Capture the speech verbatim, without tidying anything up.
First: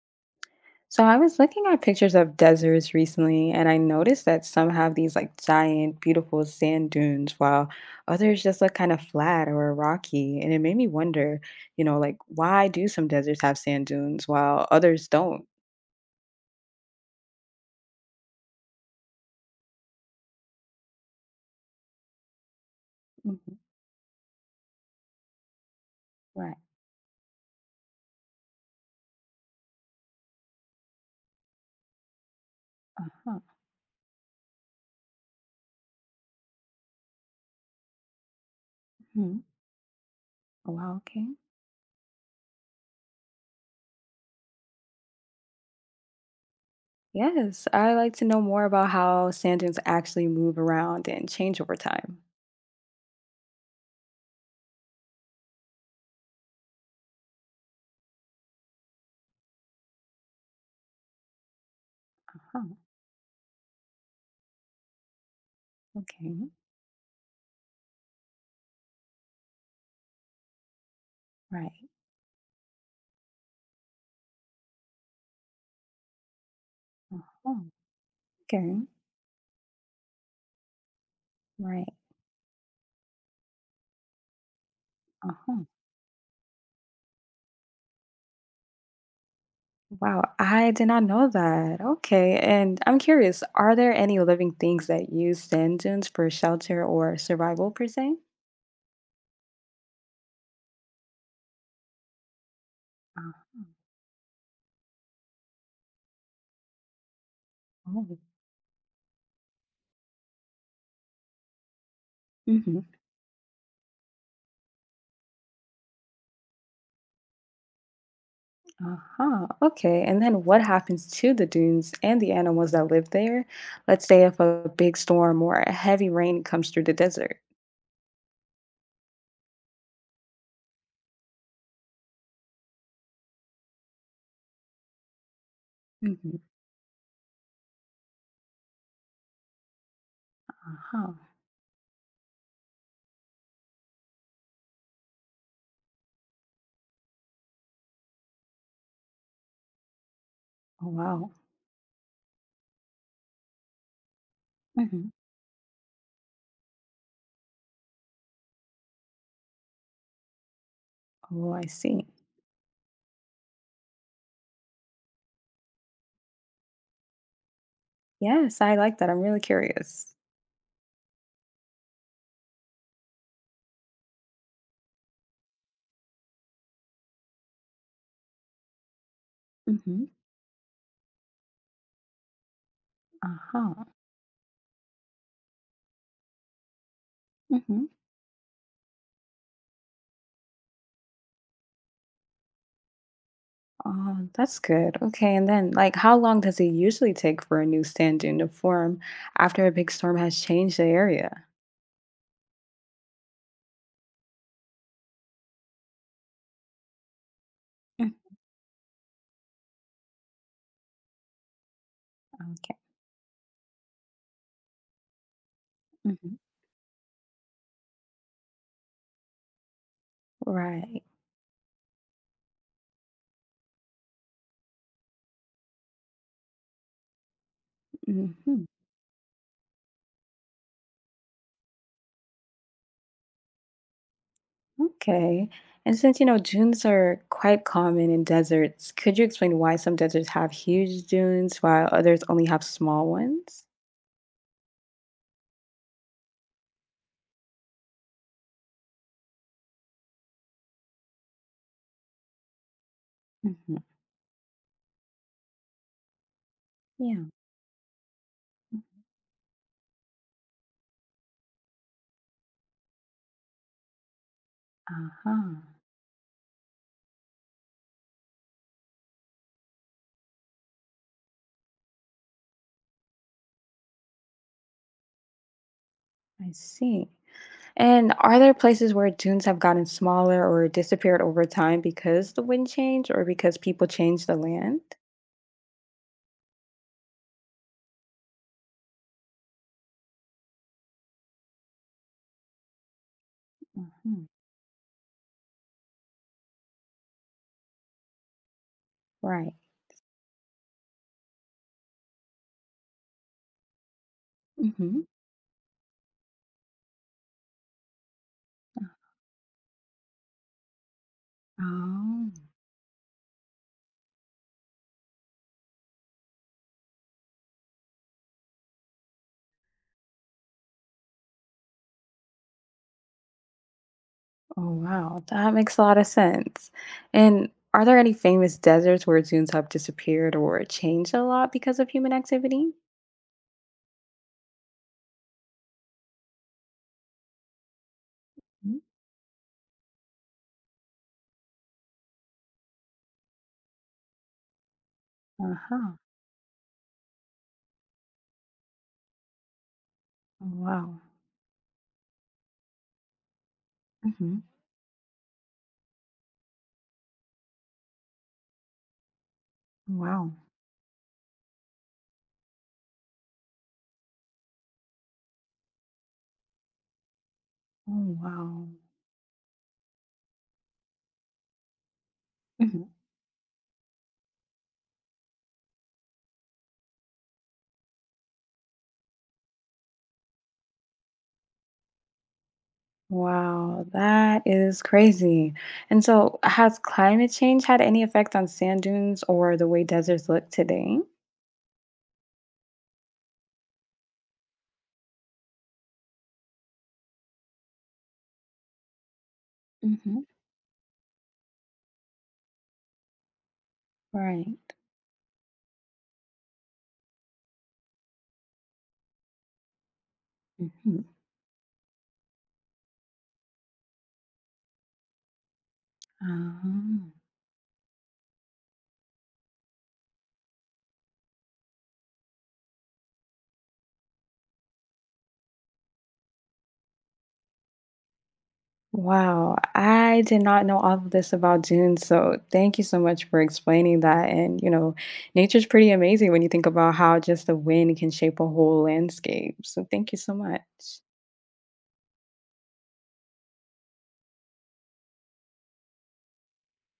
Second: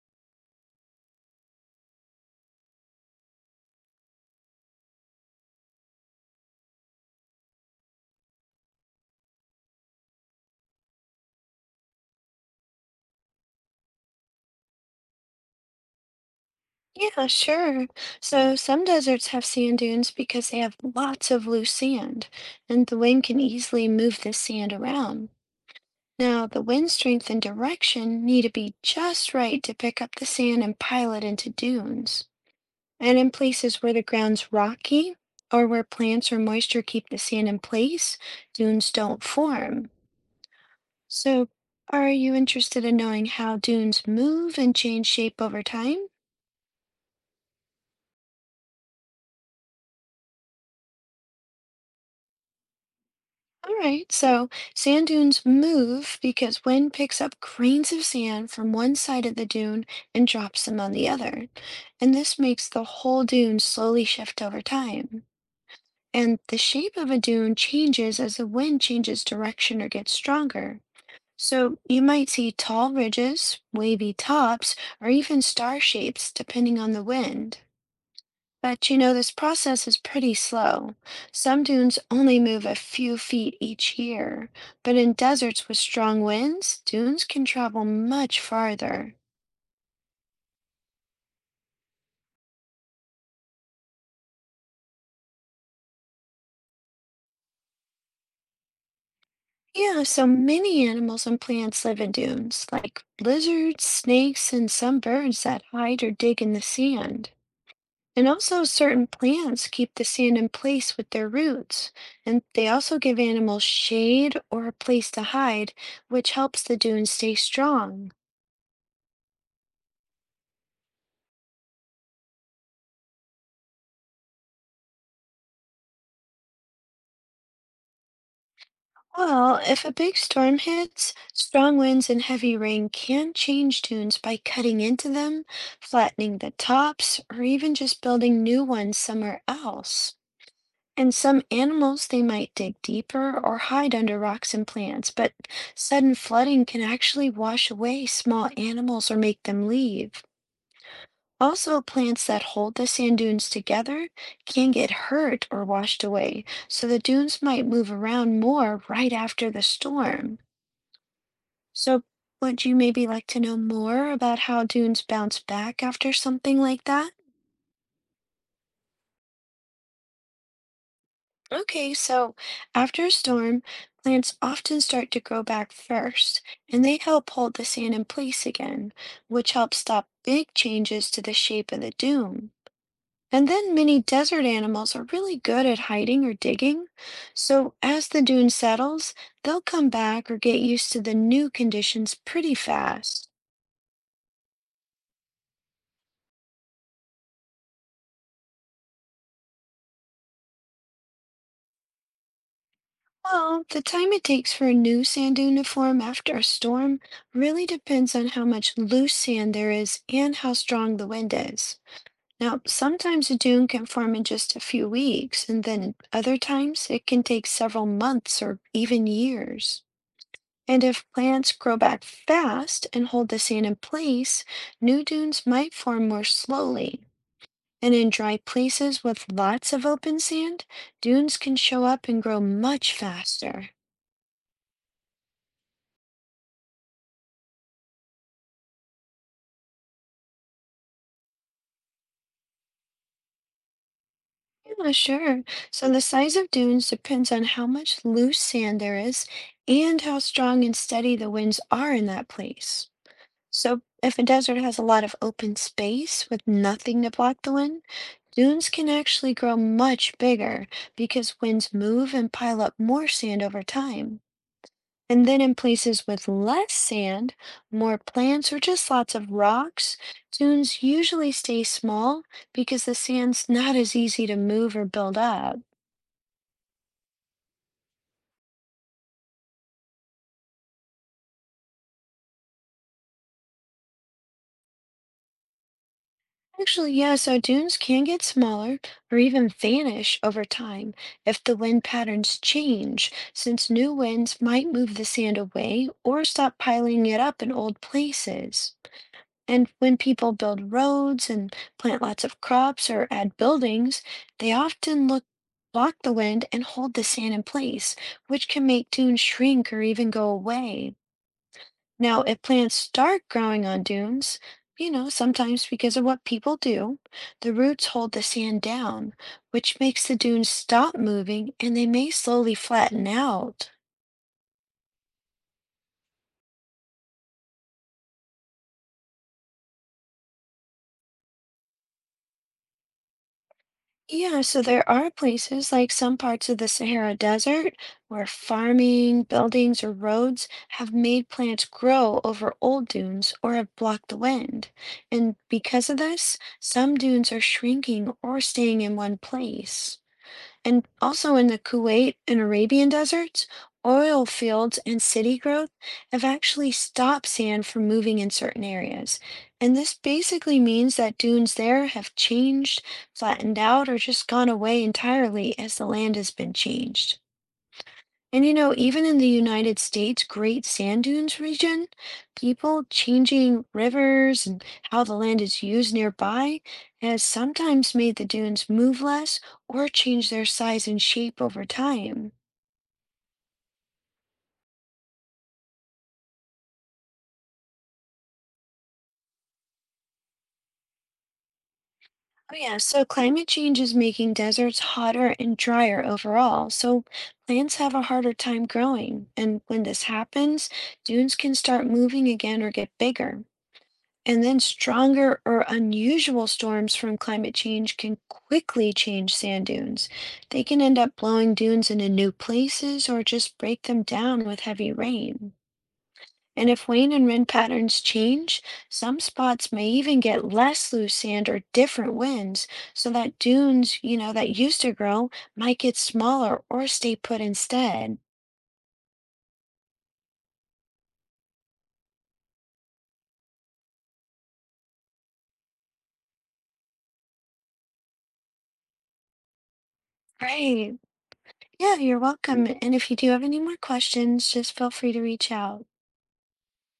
So I was looking at pictures of deserts recently, and I noticed that some have these like giant, beautiful sand dunes, while others just look kind of flat or rocky. And it made me wonder, you know, like why do some deserts have sand dunes while others don't? Yeah, sure. So some deserts have sand dunes because they have lots of loose sand, and the wind can Mhm. easily move this sand around. Now, Right. the wind strength and direction need to be just right to pick up the sand and pile it into dunes. And in Uh-huh. places where the ground's rocky or where plants or moisture keep the sand in place, dunes don't Hmm. form. Wow. Okay. So, are you interested in knowing how dunes move and change shape over time? Yes, I like to know more about how sand dunes actually move around and change over time. All right, so sand dunes move because wind picks up grains of sand from one side of the dune and drops them on the other. And this makes Uh-huh. the whole dune slowly shift over time. Okay. And the shape of a dune changes as the wind changes direction or gets stronger. Right. So you might see tall ridges, wavy tops, or even star shapes depending on the wind. Uh-huh. Okay. But you know, this process is pretty slow. Some Right. dunes only move a few feet each year, but in Uh-huh. deserts with strong winds, dunes can travel much farther. Wow, I did not know that. Okay, and I'm curious, are there any living things that use sand dunes for shelter or survival per se? Yeah, so many animals and plants live in dunes, like Uh-huh. lizards, snakes, and some birds that hide or dig in the sand. And also, certain plants keep the sand in place with their roots, and they Mm-hmm. also give animals shade or a place to hide, which helps the dunes stay strong. Uh-huh. Okay, and then what happens to the dunes and the animals that live there? Let's say if a big storm or a heavy rain comes through the desert. Well, if a big storm hits, strong winds and heavy rain can change dunes by cutting into them, flattening Mm-hmm. the tops, or even just building new ones somewhere else. Uh-huh. And some animals, they might dig deeper or hide under rocks and plants, but sudden flooding can actually wash away small animals or make them leave. Oh, wow. Also, plants that hold the sand dunes together can get Mm-hmm. hurt or washed away, so the dunes might move around more right after the storm. Oh, I So, see. would you maybe like to know more about how dunes bounce back after something like that? Yes, I like that. I'm really curious. Okay, so after a storm, plants often start to grow back first, and they help hold the sand in place again, which helps Mm-hmm. stop big changes to the shape of the dune. And then Uh-huh. many desert animals are really good at hiding or digging. So, Mm-hmm. as the dune settles, they'll come back or get used to the new conditions pretty fast. Oh, that's good. Okay, and then, like, how long does it usually take for a new sand dune to form after a big storm has changed the area? Well, the time it takes for a new sand dune to form after a storm really depends Mm. on how much loose sand there is and how strong the wind is. Now, Okay. sometimes a dune can form in just a few weeks, and then other Mhm. times it can take several months or even years. And Right. if plants grow back fast and hold the sand in place, new dunes might form more slowly. And in dry Hmm. places with lots of open sand, dunes can show up and grow much faster. Okay. And since you know dunes are quite common in deserts, could you explain why some deserts have huge dunes while others only have small ones? Yeah, sure. So the size of dunes depends on how much loose sand there is and how strong and steady the winds are in that place. Mhm. So if a desert has a lot of open space with nothing to Yeah. block the wind, dunes can Mm. actually grow much bigger because winds move and pile up more sand over time. And then in Uh-huh. places with less sand, more plants, or just lots of rocks, dunes usually stay small because the sand's not as easy to move or build up. I see. And are there places where dunes have gotten smaller or disappeared over time because the wind changed or because people changed the land? Actually, yeah, so dunes can get smaller or even vanish over time if the wind patterns change, since new Hmm. winds might move the sand away or stop piling it up in old places. Right. And when people build roads and plant lots of crops or add buildings, they Hmm. often look block the wind and hold the sand in place, which can make dunes shrink or even go away. Now, Oh. if plants start growing on dunes, you know, sometimes because of what people do, the roots hold the sand down, which makes the dunes stop moving and they may slowly flatten out. Oh, wow. That makes a lot of sense. And are there any famous deserts where dunes have disappeared or changed a lot because of human activity? Yeah, so there are places like some parts of the Sahara Desert where farming, buildings, or roads have made plants grow over old dunes or have blocked the wind. And Uh because huh. of this, some dunes are shrinking or staying in one place. And Wow. also in the Kuwait and Arabian deserts, oil Hmm. fields and city growth have actually stopped sand from moving in certain areas. And this Wow. basically means that dunes there have changed, flattened out, or just gone away entirely as the land has been changed. And you Oh, know, even in the United States, Great Sand Dunes region, people wow. changing rivers and how the land is used nearby has sometimes made the dunes move less or change their size and shape over time. Wow, that is crazy. And so, has climate change had any effect on sand dunes or the way deserts look today? Oh, yeah, so climate change is making deserts hotter and drier overall, so plants have a harder time growing. And when this Hmm. happens, dunes can start moving again or get bigger. And Right. then stronger or unusual storms from climate change can quickly change sand dunes. They can end Hmm. up blowing dunes into new places or just break them down with heavy rain. And if Um, rain and wind patterns change, some spots may even get less loose sand or different winds, so that dunes, you know, that used to grow might get smaller or stay put instead. wow, I did not know all of this about dunes, so thank you so much for explaining that. And you know, nature's pretty amazing when you think about how just the wind can shape a whole landscape. So thank you so much. Right. Yeah, you're welcome. And if you do have any more questions, just feel free to reach out.